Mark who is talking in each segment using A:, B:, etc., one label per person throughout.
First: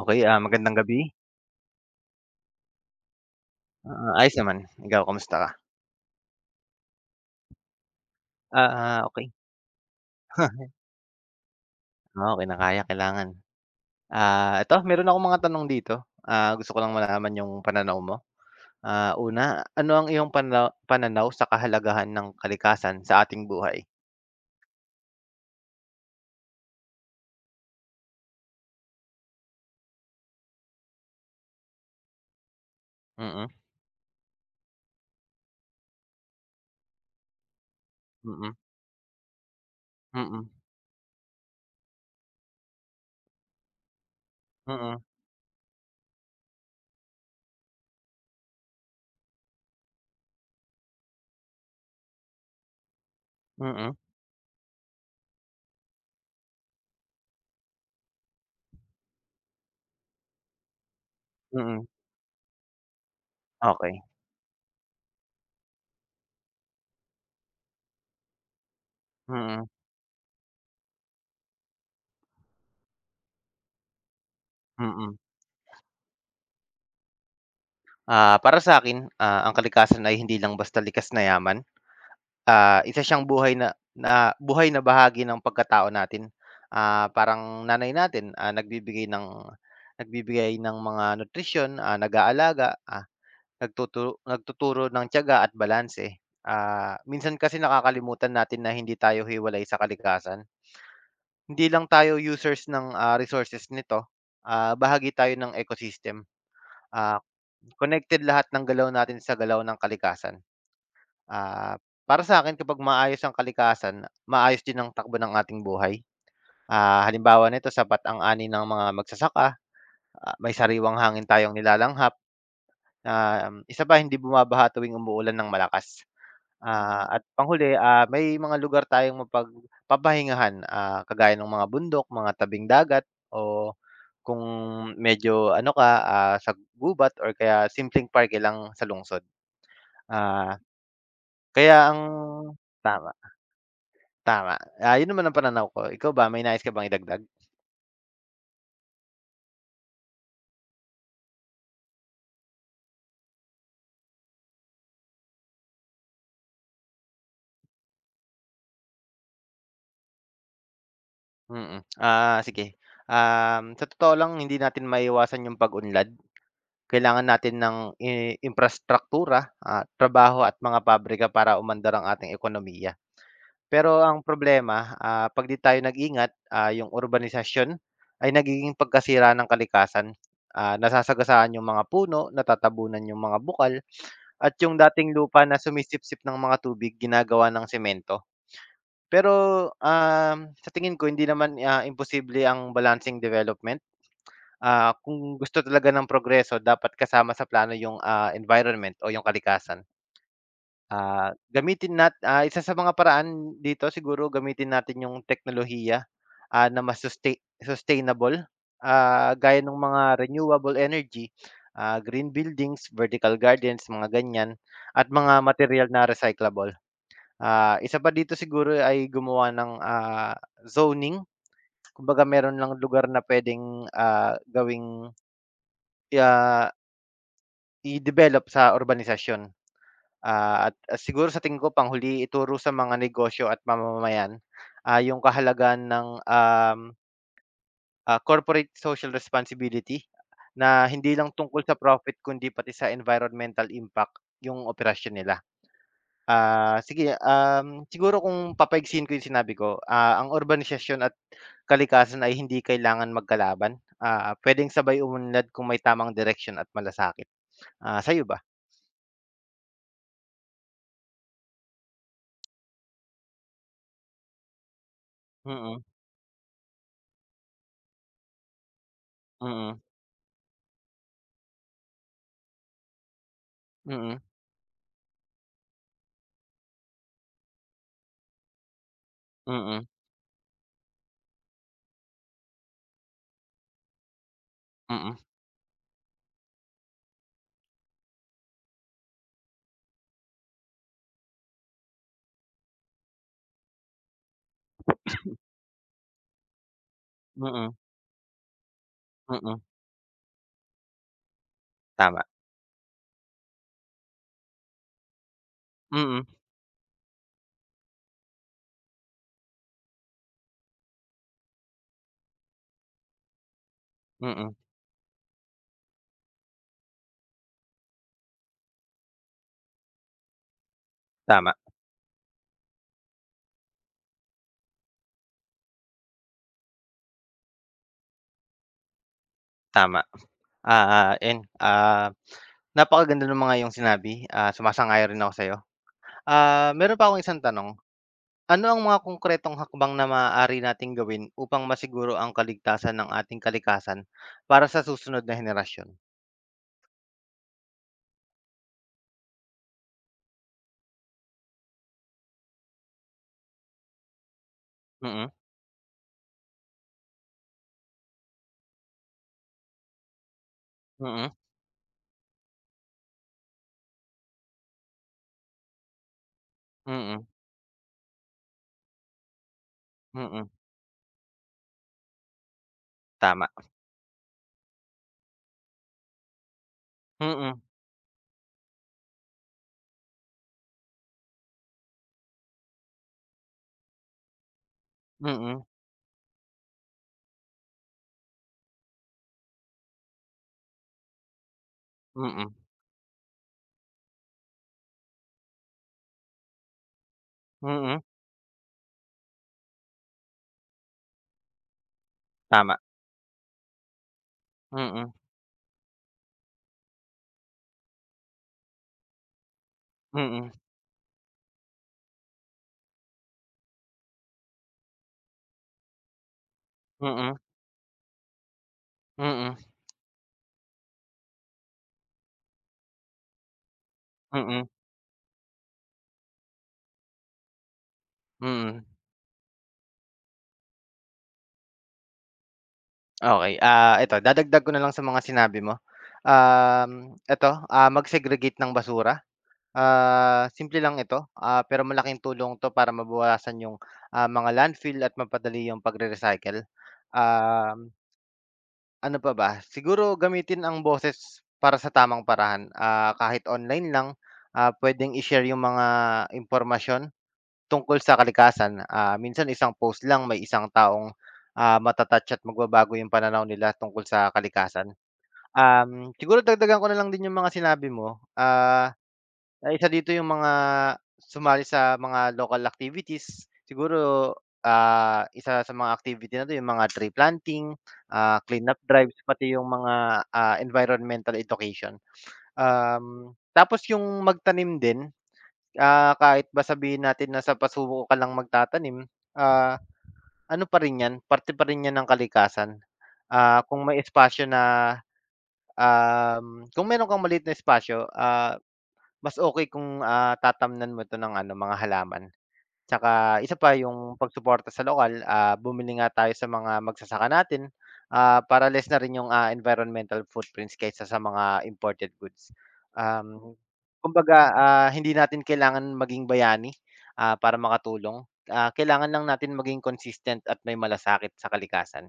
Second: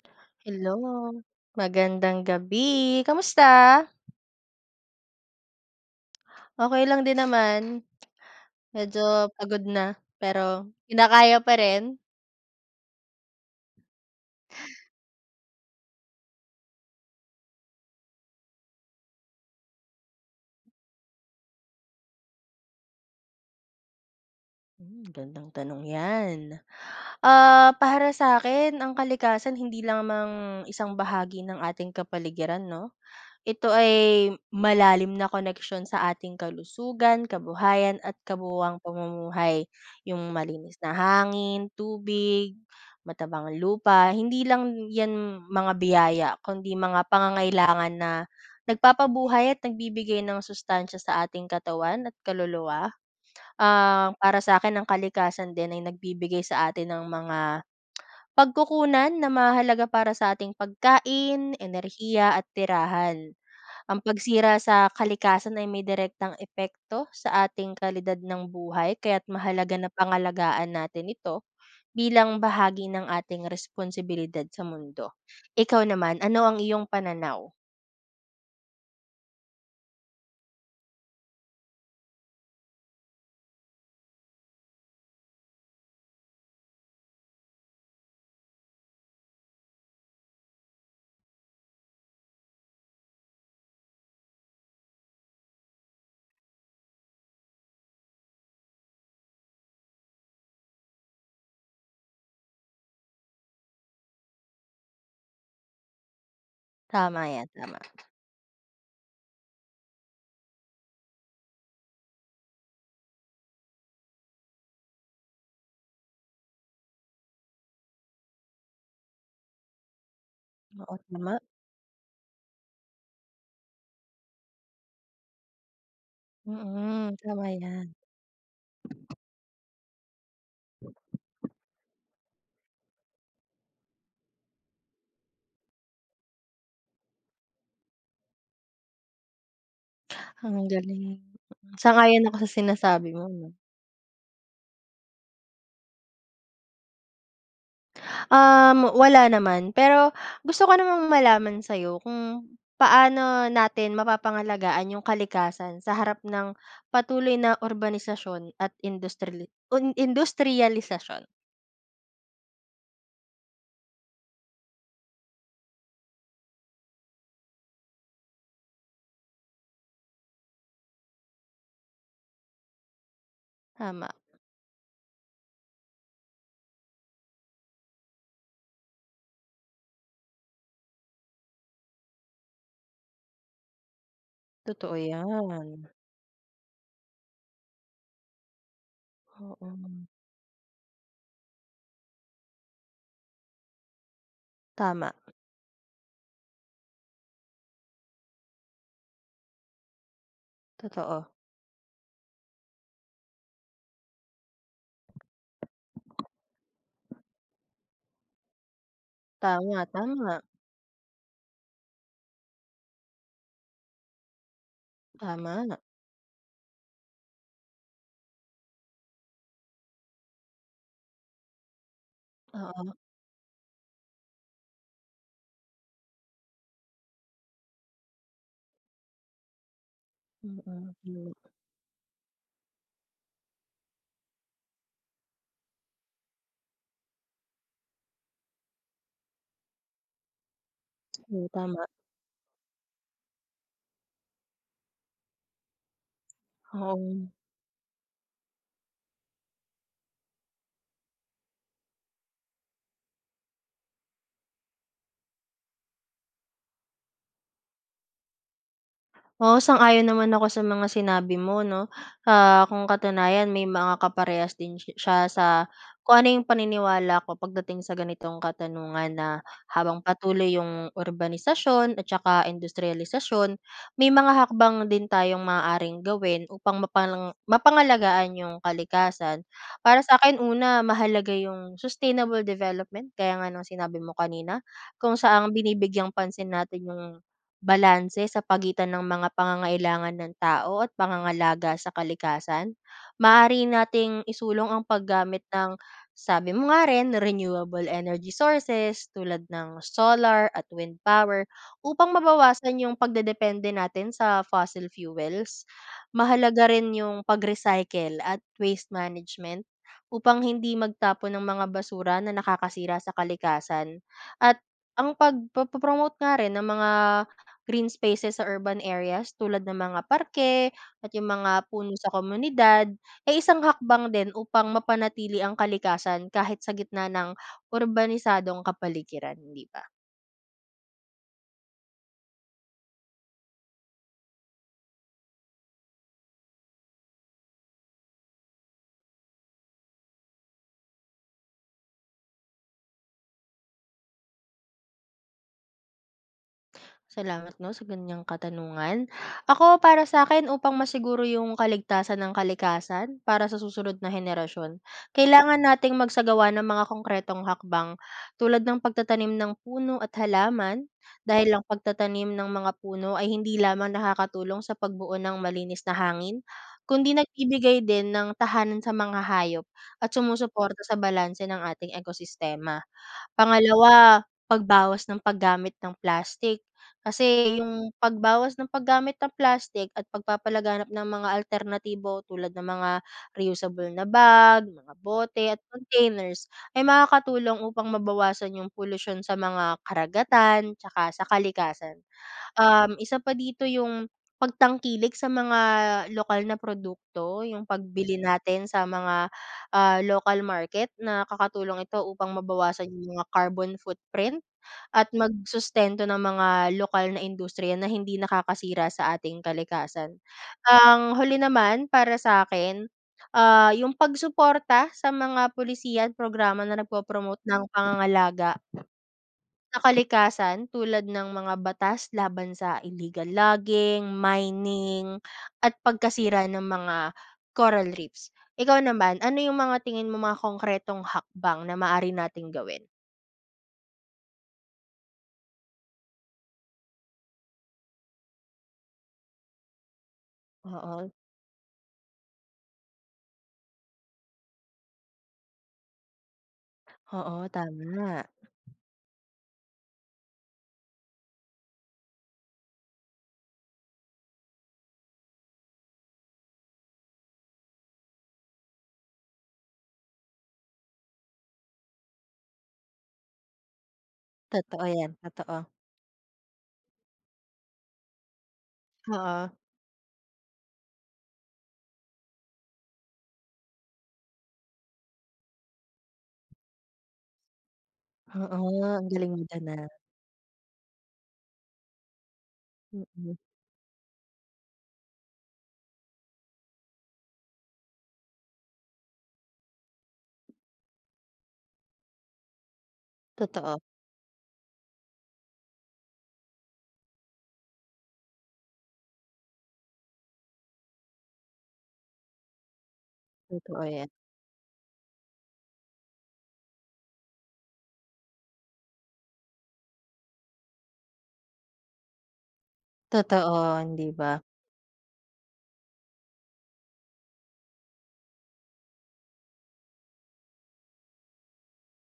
A: Okay, magandang gabi.
B: Hello, magandang gabi. Kamusta?
A: Ayos naman. Ikaw kamusta ka?
B: Okay lang din naman.
A: Ah, okay.
B: Medyo pagod na, pero kinakaya pa rin.
A: Oo, kinakaya, kailangan. Ito meron akong mga tanong dito, gusto ko lang malaman yung pananaw mo. Una, ano ang iyong pananaw sa kahalagahan ng kalikasan sa ating buhay?
B: Hmm, gandang tanong 'yan. Para sa akin ang kalikasan hindi lamang isang bahagi ng ating kapaligiran 'no?
A: Mm,
B: Ito ay malalim na koneksyon sa ating kalusugan, kabuhayan at
A: mm,
B: kabuwang pamumuhay. Yung
A: mm,
B: malinis na hangin, tubig, matabang lupa, hindi lang
A: mm,
B: yan mga biyaya kundi mga pangangailangan na nagpapabuhay at nagbibigay ng sustansya sa ating katawan at kaluluwa.
A: mm,
B: Para sa akin ang kalikasan din ay nagbibigay sa atin ng mga pagkukunan na mahalaga para sa ating pagkain,
A: mm,
B: enerhiya at tirahan. Ang
A: okey.
B: pagsira sa kalikasan ay may direktang epekto sa ating kalidad ng buhay kaya't
A: Mm,
B: mahalaga na pangalagaan natin ito bilang bahagi ng ating responsibilidad sa mundo.
A: mm.
B: Ikaw naman, ano ang iyong pananaw?
A: Para sa akin, ang kalikasan ay hindi lang basta likas na yaman. Isa siyang buhay na na buhay na bahagi ng pagkatao natin. Parang nanay natin, nagbibigay ng mga nutrisyon, nag-aalaga, nagtuturo nagtuturo ng tiyaga at balanse. Minsan kasi nakakalimutan natin na hindi tayo hiwalay sa kalikasan. Hindi lang tayo users ng, resources nito, bahagi tayo ng ecosystem. Ah,
B: Tama yan, tama.
A: connected lahat ng galaw natin sa galaw ng kalikasan. Ah, para sa akin kapag maayos ang kalikasan, maayos din ang takbo ng ating buhay. Halimbawa nito sapat ang ani ng mga magsasaka, may
B: Oo,
A: sariwang hangin
B: tama.
A: tayong nilalanghap, isa pa hindi bumabaha tuwing umuulan ng malakas. Ah,
B: Mm,
A: at
B: tama
A: panghuli,
B: yan.
A: may mga lugar tayong mapagpapahingahan, kagaya ng mga bundok, mga tabing dagat o kung medyo ano ka, sa gubat or kaya simpleng parke lang sa lungsod. Ah,
B: Ang galing.
A: kaya ang
B: Sang-ayon ako sa sinasabi
A: Tama.
B: mo 'no.
A: Tama, yun naman ang pananaw ko. Ikaw ba may nais ka bang idagdag?
B: Wala naman. Pero gusto ko namang malaman sa'yo kung paano natin mapapangalagaan yung kalikasan sa harap ng patuloy na urbanisasyon at industriali un industriyalisasyon.
A: Mm. Sige Sa totoo lang hindi natin maiwasan yung pag-unlad. Kailangan natin ng imprastruktura, trabaho at mga pabrika para umandar ang ating ekonomiya. Pero
B: Tama,
A: ang problema, 'pag 'di tayo nag-ingat, yung urbanisasyon ay nagiging pagkasira ng kalikasan. Nasasagasaan yung mga puno, natatabunan yung mga bukal at yung
B: totoo
A: dating lupa na
B: 'yan.
A: sumisipsip ng mga tubig ginagawa ng semento. Pero,
B: Oo,
A: sa tingin ko hindi naman, imposible ang balancing development. Ah,
B: tama,
A: kung gusto talaga ng progreso dapat kasama sa plano yung, environment o yung kalikasan.
B: totoo.
A: Isa sa mga paraan dito siguro gamitin natin yung teknolohiya, na mas sustainable, gaya ng
B: Tama,
A: mga
B: tama,
A: renewable energy, green buildings, vertical gardens, mga ganyan at mga
B: tama.
A: material na recyclable. Isa pa dito siguro ay gumawa ng, zoning. Kumbaga meron lang
B: Oo,
A: lugar na puwedeng, gawing, ah, i-develop sa urbanisasyon.
B: mm,
A: At siguro
B: hmm,
A: sa tingin ko panghuli ituro sa mga negosyo at mamamayan, yung kahalagahan ng, corporate social responsibility na hindi lang
B: oo,
A: tungkol sa
B: tama,
A: profit kundi pati sa environmental impact yung operasyon nila. Sige,
B: oo.
A: siguro kung papaigsihin ko yung sinabi ko, ang urbanisasyon at kalikasan ay hindi kailangan magkalaban. Pwedeng sabay umunlad kung may tamang direksyon at malasakit. Sa'yo ba?
B: Oo, sang-ayon naman ako sa mga sinabi mo 'no. Kung katunayan may mga kaparehas din siya sa
A: Mm,
B: kung ano yung paniniwala ko pagdating sa ganitong katanungan na
A: mm,
B: habang patuloy yung urbanisasyon at saka industrialisasyon, may
A: mm,
B: mga hakbang din tayong maaaring gawin upang mapangalagaan yung kalikasan.
A: mm,
B: Para sa akin una, mahalaga yung sustainable development, kaya nga ng sinabi mo kanina, kung
A: mm,
B: saang binibigyang pansin natin yung balanse sa pagitan ng mga pangangailangan ng tao at pangangalaga sa kalikasan, maaari nating isulong ang paggamit ng, sabi mo nga rin,
A: mm,
B: renewable energy sources tulad
A: mm,
B: ng solar at wind power upang
A: tama.
B: mabawasan yung pagdedepende natin sa fossil fuels.
A: Mm,
B: Mahalaga rin yung pag-recycle at waste management upang hindi magtapon ng mga basura na nakakasira sa kalikasan
A: mm,
B: at ang pagpo-promote nga rin ng mga green spaces sa urban areas tulad ng mga parke at yung mga
A: tama,
B: puno sa komunidad ay isang hakbang din upang mapanatili ang kalikasan kahit sa gitna ng urbanisadong kapaligiran, 'di ba?
A: tama. Ayun, napakaganda ng mga iyong sinabi, sumasang-ayon rin ako sa'yo. Meron pa akong isang tanong. Ano ang mga konkretong hakbang na maaari nating gawin upang masiguro ang kaligtasan ng ating kalikasan para sa susunod na henerasyon?
B: Salamat 'no sa ganiyang katanungan. Ako para sa akin upang masiguro yung kaligtasan ng kalikasan para sa susunod na henerasyon,
A: Mm,
B: kailangan nating magsagawa ng mga konkretong hakbang tulad ng pagtatanim ng puno at halaman,
A: mm,
B: dahil lang pagtatanim ng mga puno ay hindi lamang nakakatulong sa pagbuo ng malinis na hangin, kundi
A: mm,
B: nagbibigay din ng tahanan sa mga hayop at
A: mm,
B: sumusuporta sa balanse ng ating ekosistema.
A: tama.
B: Pangalawa, pagbawas ng paggamit ng plastic. Kasi
A: Mm,
B: yung pagbawas ng paggamit ng plastic at pagpapalaganap ng mga alternatibo tulad ng mga reusable na bag, mga bote at
A: mm,
B: containers ay makakatulong upang mabawasan yung pollution sa mga karagatan tsaka sa kalikasan.
A: mm,
B: Isa pa dito yung pagtangkilik sa mga lokal na produkto, yung
A: mm,
B: pagbili natin sa mga, local market. Nakakatulong ito upang
A: tama.
B: mabawasan yung mga carbon footprint
A: Mm,
B: at
A: mm,
B: magsustento ng mga lokal na industriya na hindi nakakasira sa ating kalikasan.
A: mm,
B: Ang huli naman para sa'kin, yung pagsuporta sa mga pulisiya at programa na nagpo-promote ng pangangalaga
A: mm,
B: sa kalikasan tulad ng mga batas laban sa illegal logging,
A: mm,
B: mining, at pagkasira ng mga coral reefs. Ikaw
A: mm.
B: naman, ano yung mga tingin mo mga konkretong hakbang na maaari nating gawin?
A: Okey, eto dadagdag ko na lang sa mga sinabi mo. Eto, mag-segregate ng basura. Simple lang
B: Oo,
A: ito, pero malaking tulong 'to para mabawasan yung, mga landfill at mapadali yung pagre-recycle.
B: oo,
A: Um,
B: tama.
A: Ano pa ba? Siguro gamitin ang boses para sa tamang paraan, kahit online lang, puwedeng i-share yung mga impormasyon tungkol sa kalikasan. Minsan isang post lang may isang taong, mata-touch at magbabago yung pananaw nila tungkol sa
B: Totoo
A: kalikasan.
B: yan, totoo.
A: Siguro dagdagan ko na lang din yung mga sinabi mo.
B: Oo.
A: Isa dito yung mga sumali sa mga local activities. Siguro, isa sa mga activity na 'to yung mga tree planting, cleanup
B: Oo, ang
A: drives,
B: galing mo
A: pati
B: dyan,
A: yung
B: ah.
A: mga, environmental education.
B: Mm,
A: Tapos yung magtanim din, kahit ba sabihin natin na sa pasubo ka lang magtatanim, ah, ano pa rin 'yan, parte pa rin 'yan ng kalikasan. Ah,
B: totoo,
A: kung may espasyo na, kung meron kang maliit na espasyo, mas okay kung, tatamnan mo 'to ng ano, mga halaman. Tsaka isa pa
B: totoo yan.
A: yung pagsuporta sa lokal, bumili nga tayo sa mga magsasaka natin, para less na rin yung, environmental footprints kaysa sa mga imported goods. Um,
B: Totoo, hindi ba?
A: Kumbaga, hindi natin kailangan maging bayani, para makatulong. Kailangan lang natin maging consistent at may malasakit sa kalikasan.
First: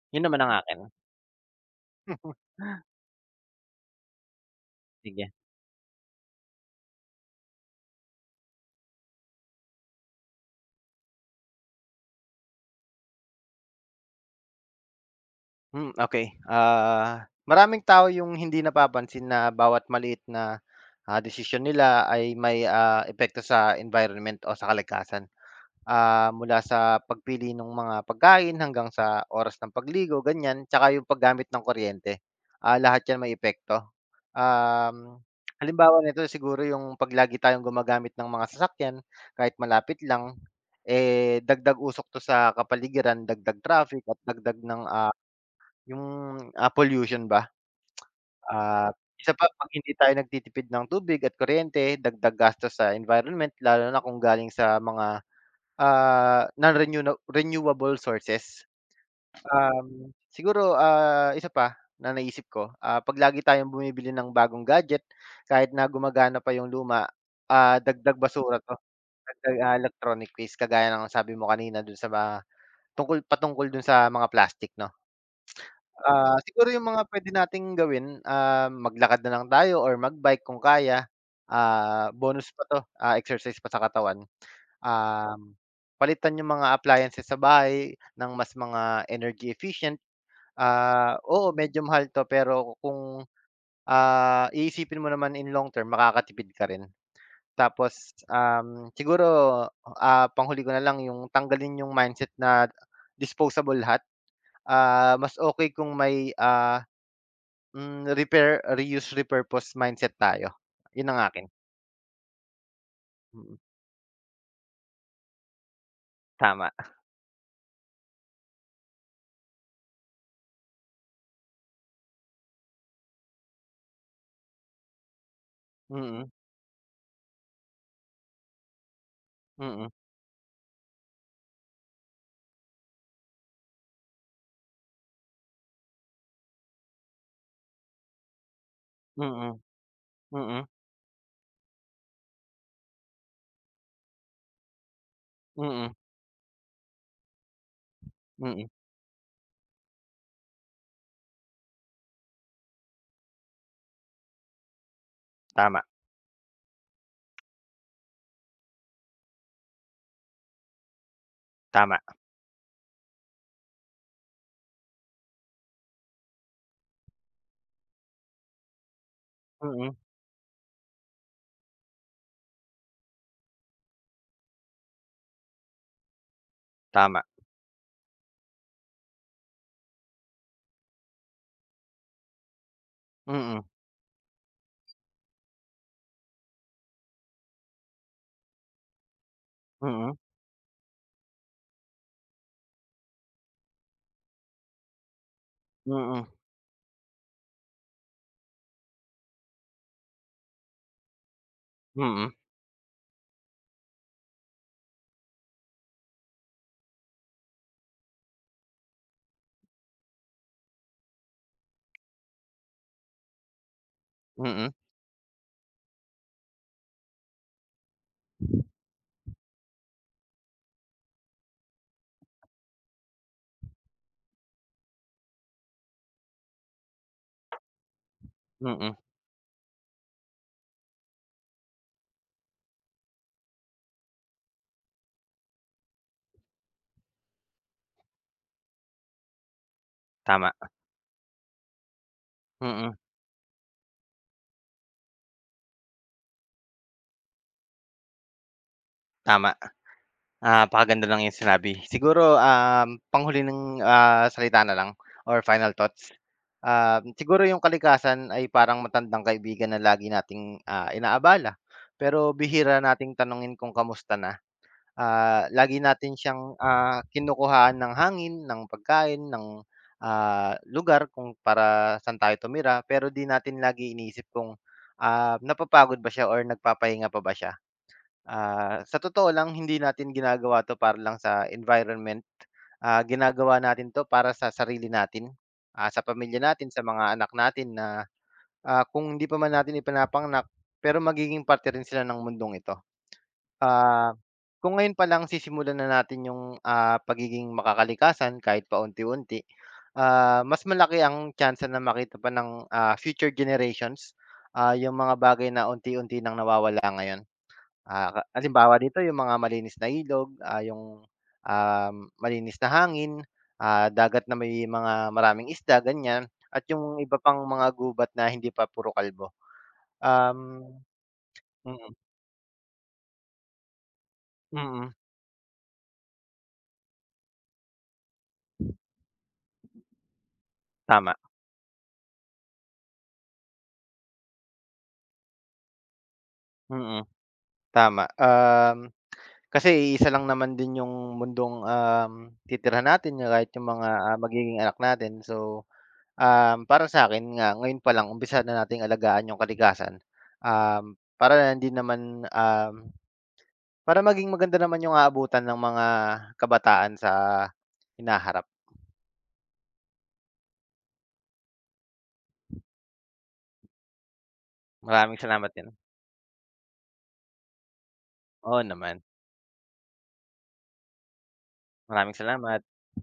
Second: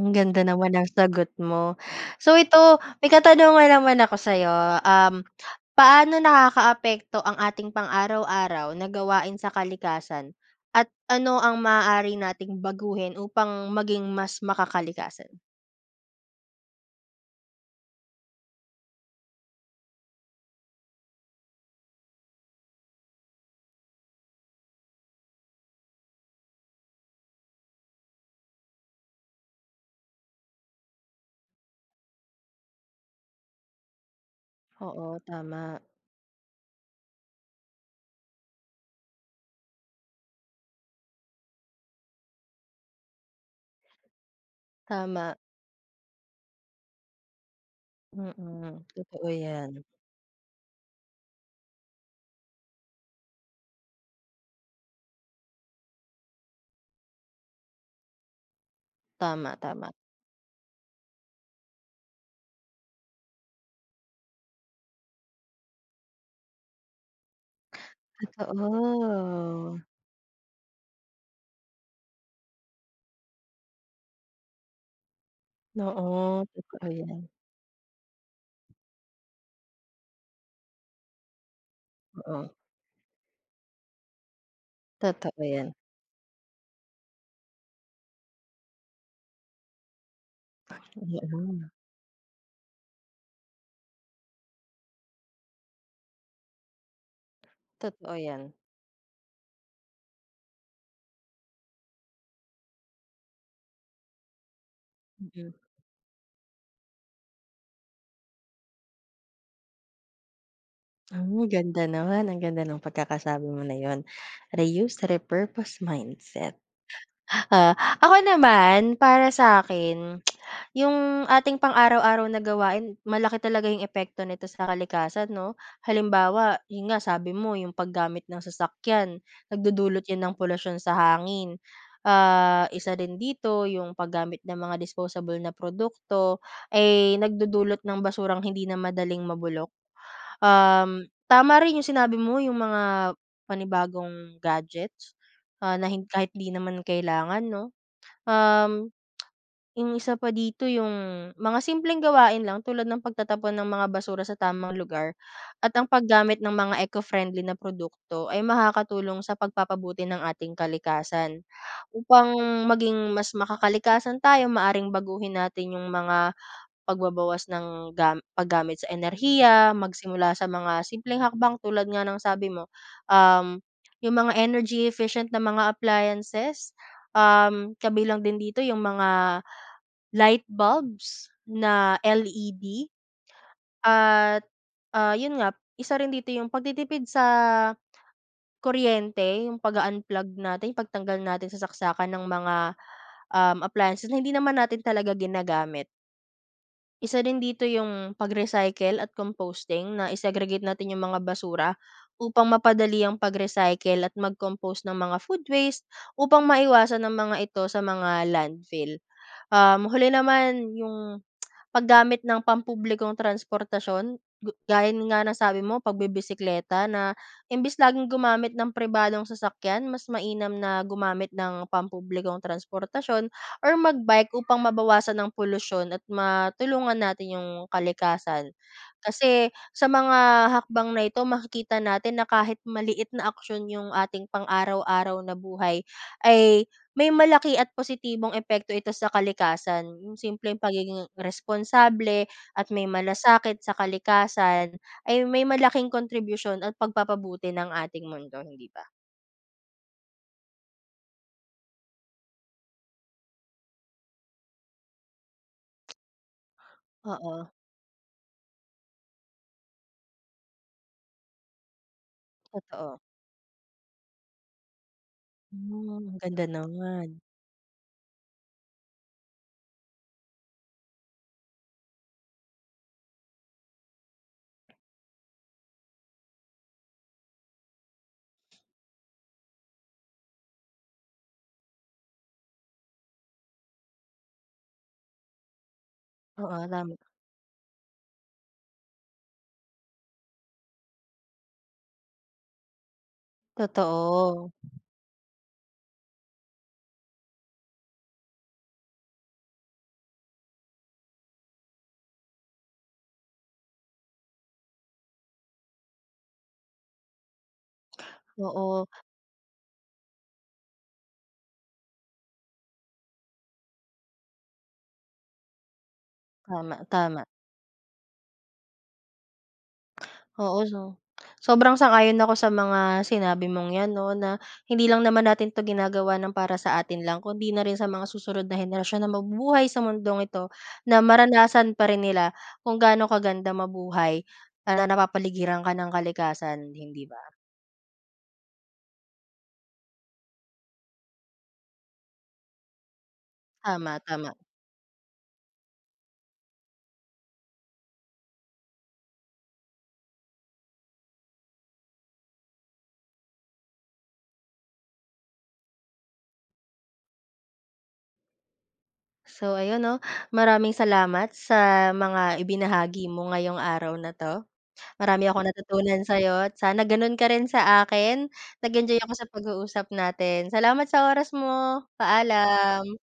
B: Ang
A: Yun
B: ganda
A: naman ang
B: naman
A: akin.
B: ng sagot mo. So ito, may katanungan naman ako sa'yo, um,
A: Sige.
B: paano nakakaapekto ang ating pang-araw-araw na gawain sa kalikasan at ano ang maaari nating baguhin upang maging mas makakalikasan?
A: Okay. Maraming tao yung hindi napapansin na bawat maliit na, desisyon nila ay may, epekto sa environment o sa kalikasan. Mula sa pagpili ng mga pagkain hanggang sa oras ng pagligo, ganyan, tsaka yung paggamit ng kuryente. Lahat yan may epekto.
B: Oo,
A: Um,
B: tama.
A: Halimbawa nito siguro yung paglagi tayong gumagamit ng mga sasakyan kahit malapit lang, eh, dagdag usok 'to sa kapaligiran, dagdag traffic at dagdag ng,
B: Tama,
A: yung, pollution ba?
B: mm.
A: Ah,
B: Totoo
A: isa pa
B: 'yan.
A: 'pag hindi tayo nagtitipid ng tubig at kuryente, dagdag gastos sa environment lalo na kung galing sa mga, renewable sources.
B: Tama, tama.
A: Siguro, isa pa na naisip ko, 'pag lagi tayong bumibili ng bagong gadget kahit na gumagana pa yung luma, dagdag
B: Totoo.
A: basura 'to, dagdag, electronic waste kagaya ng sabi mo kanina dun sa mga patungkol dun sa mga plastic 'no? Ah,
B: Oo,
A: siguro
B: totoo
A: yung mga
B: 'yan.
A: pwede nating gawin, maglakad na lang tayo or mag-bike kung kaya. Ah,
B: Oo,
A: bonus pa 'to, exercise pa sa katawan.
B: totoo
A: Um,
B: 'yan.
A: Palitan yung mga appliances sa bahay ng mas mga energy efficient. Oo,
B: Mm,
A: medyo mahal 'to pero kung, iisipin mo naman in long term makakatipid ka rin.
B: totoo
A: Tapos,
B: 'yan.
A: siguro, panghuli ko na lang yung tanggalin yung mindset na disposable lahat. Mas
B: Mm.
A: okey kung may. Repair, reuse, repurpose mindset tayo, 'yun ang akin.
B: Hmm, ganda naman, ang ganda ng pagkakasabi
A: Mm,
B: mo na yon. Reuse, repurpose mindset.
A: tama.
B: Ah, Ako naman para sa akin yung ating pang-araw-araw na gawain malaki talaga yung epekto nito sa kalikasan 'no.
A: Mm,
B: Halimbawa, yun nga sabi mo yung paggamit ng sasakyan,
A: mm,
B: nagdudulot yan ng polusyon sa hangin. Isa din dito yung paggamit ng mga disposable na produkto, ay nagdudulot ng basurang hindi na madaling
A: mm,
B: mabulok.
A: mm,
B: Tama rin yung sinabi mo yung mga panibagong gadgets, na
A: mm,
B: hin kahit di naman kailangan 'no.
A: mm,
B: Um, yung isa pa dito yung mga simpleng gawain lang tulad ng pagtatapon ng mga basura sa tamang lugar at
A: tama,
B: ang paggamit ng mga eco-friendly na produkto ay makakatulong sa pagpapabuti ng ating kalikasan.
A: tama,
B: Upang maging mas makakalikasan tayo, maaring baguhin natin yung mga pagbabawas ng paggamit sa enerhiya,
A: mm,
B: magsimula sa mga simpleng hakbang tulad nga ng sabi mo, um, yung mga energy efficient na mga appliances,
A: tama,
B: um, kabilang din dito yung mga light bulbs na LED
A: mm,
B: at, yun nga, isa rin dito yung pagtitipid sa kuryente, yung
A: mm,
B: pag-u-unplug natin, pagtanggal natin sa saksakan ng mga, appliances na hindi naman natin talaga ginagamit.
A: mm,
B: Isa din dito yung pag-recycle at composting na i natin yung mga basura
A: mm,
B: upang mapadali ang pag-recycle at mag-compost ng mga food waste upang maiwasan ng mga ito sa mga landfill. Huli naman yung paggamit ng pampublikong transportasyon,
A: mm,
B: gaya nga ng sabi mo pagbibisekleta na imbes laging gumamit ng pribadong sasakyan mas mainam na gumamit ng pampublikong transportasyon or magbike upang mabawasan ng polusyon at matulungan natin yung kalikasan.
A: mm,
B: Kasi sa mga hakbang na ito makikita natin na kahit maliit na aksyon yung ating pang-araw-araw na buhay ay may malaki at positibong epekto ito sa kalikasan, yung
A: tama,
B: simpleng pagiging responsable at may
A: mm,
B: malasakit sa kalikasan ay may malaking kontribusyon at pagpapabuti ng ating mundo, hindi ba?
A: tama. Napakaganda ng iyong sinabi. Siguro, panghuli ng, salita na lang or final thoughts.
B: Oo,
A: Siguro yung kalikasan ay parang matandang kaibigan na lagi nating, inaabala, pero bihira
B: totoo.
A: nating tanungin kung kamusta na. Lagi
B: Hmm,
A: natin
B: ganda
A: siyang,
B: naman.
A: kinukuhaan ng hangin, ng pagkain, ng, lugar kung para saan tayo tumira pero di natin lagi iniisip kung, napapagod ba siya or nagpapahinga pa ba siya. Sa totoo lang hindi natin ginagawa 'to para lang sa environment, ginagawa natin 'to para sa sarili natin, sa pamilya
B: Oo,
A: natin, sa
B: tama.
A: mga anak natin na, kung hindi pa man natin ipinapanganak pero magiging parte rin sila ng mundong ito. Ah,
B: Totoo.
A: kung ngayon palang sisimulan na natin yung, pagiging makakalikasan kahit paunti-unti, mas malaki ang chance na makita pa ng, future generations, yung mga bagay na unti-unti nang nawawala ngayon. Halimbawa
B: Oo,
A: dito yung mga malinis na ilog, yung, um, malinis na hangin, dagat na may mga maraming isda, ganyan, at
B: tama,
A: yung iba
B: tama.
A: pang mga gubat na hindi pa puro kalbo.
B: Oo,
A: Um,
B: so sobrang
A: mm,
B: sang-ayon ako sa mga sinabi mong 'yan 'no, na
A: mm,
B: hindi lang naman natin 'to ginagawa ng para sa atin lang, kundi na rin sa mga susunod na henerasyon na mabubuhay sa mundong ito, na
A: tama,
B: maranasan pa rin nila kung gaano kaganda mabuhay, na napapaligiran ka ng kalikasan,
A: mm.
B: hindi ba?
A: Tama, kasi isa lang naman din yung mundong, titirhan natin yung kahit yung mga,
B: Tama, tama.
A: magiging anak natin. So, para sa'kin nga ngayon pa lang umpisa na nating alagaan yung kalikasan, para na hindi naman, para maging maganda naman yung aabutan ng mga kabataan sa hinaharap.
B: So ayun 'no, maraming salamat sa mga ibinahagi mo ngayong araw na 'to.
A: Maraming
B: Marami akong
A: salamat din.
B: natutunan sa'yo at sana gano'n ka rin sa akin.
A: Oo
B: Nag-enjoy
A: naman,
B: ako sa pag-uusap natin. Salamat sa oras mo.
A: maraming salamat.
B: Paalam.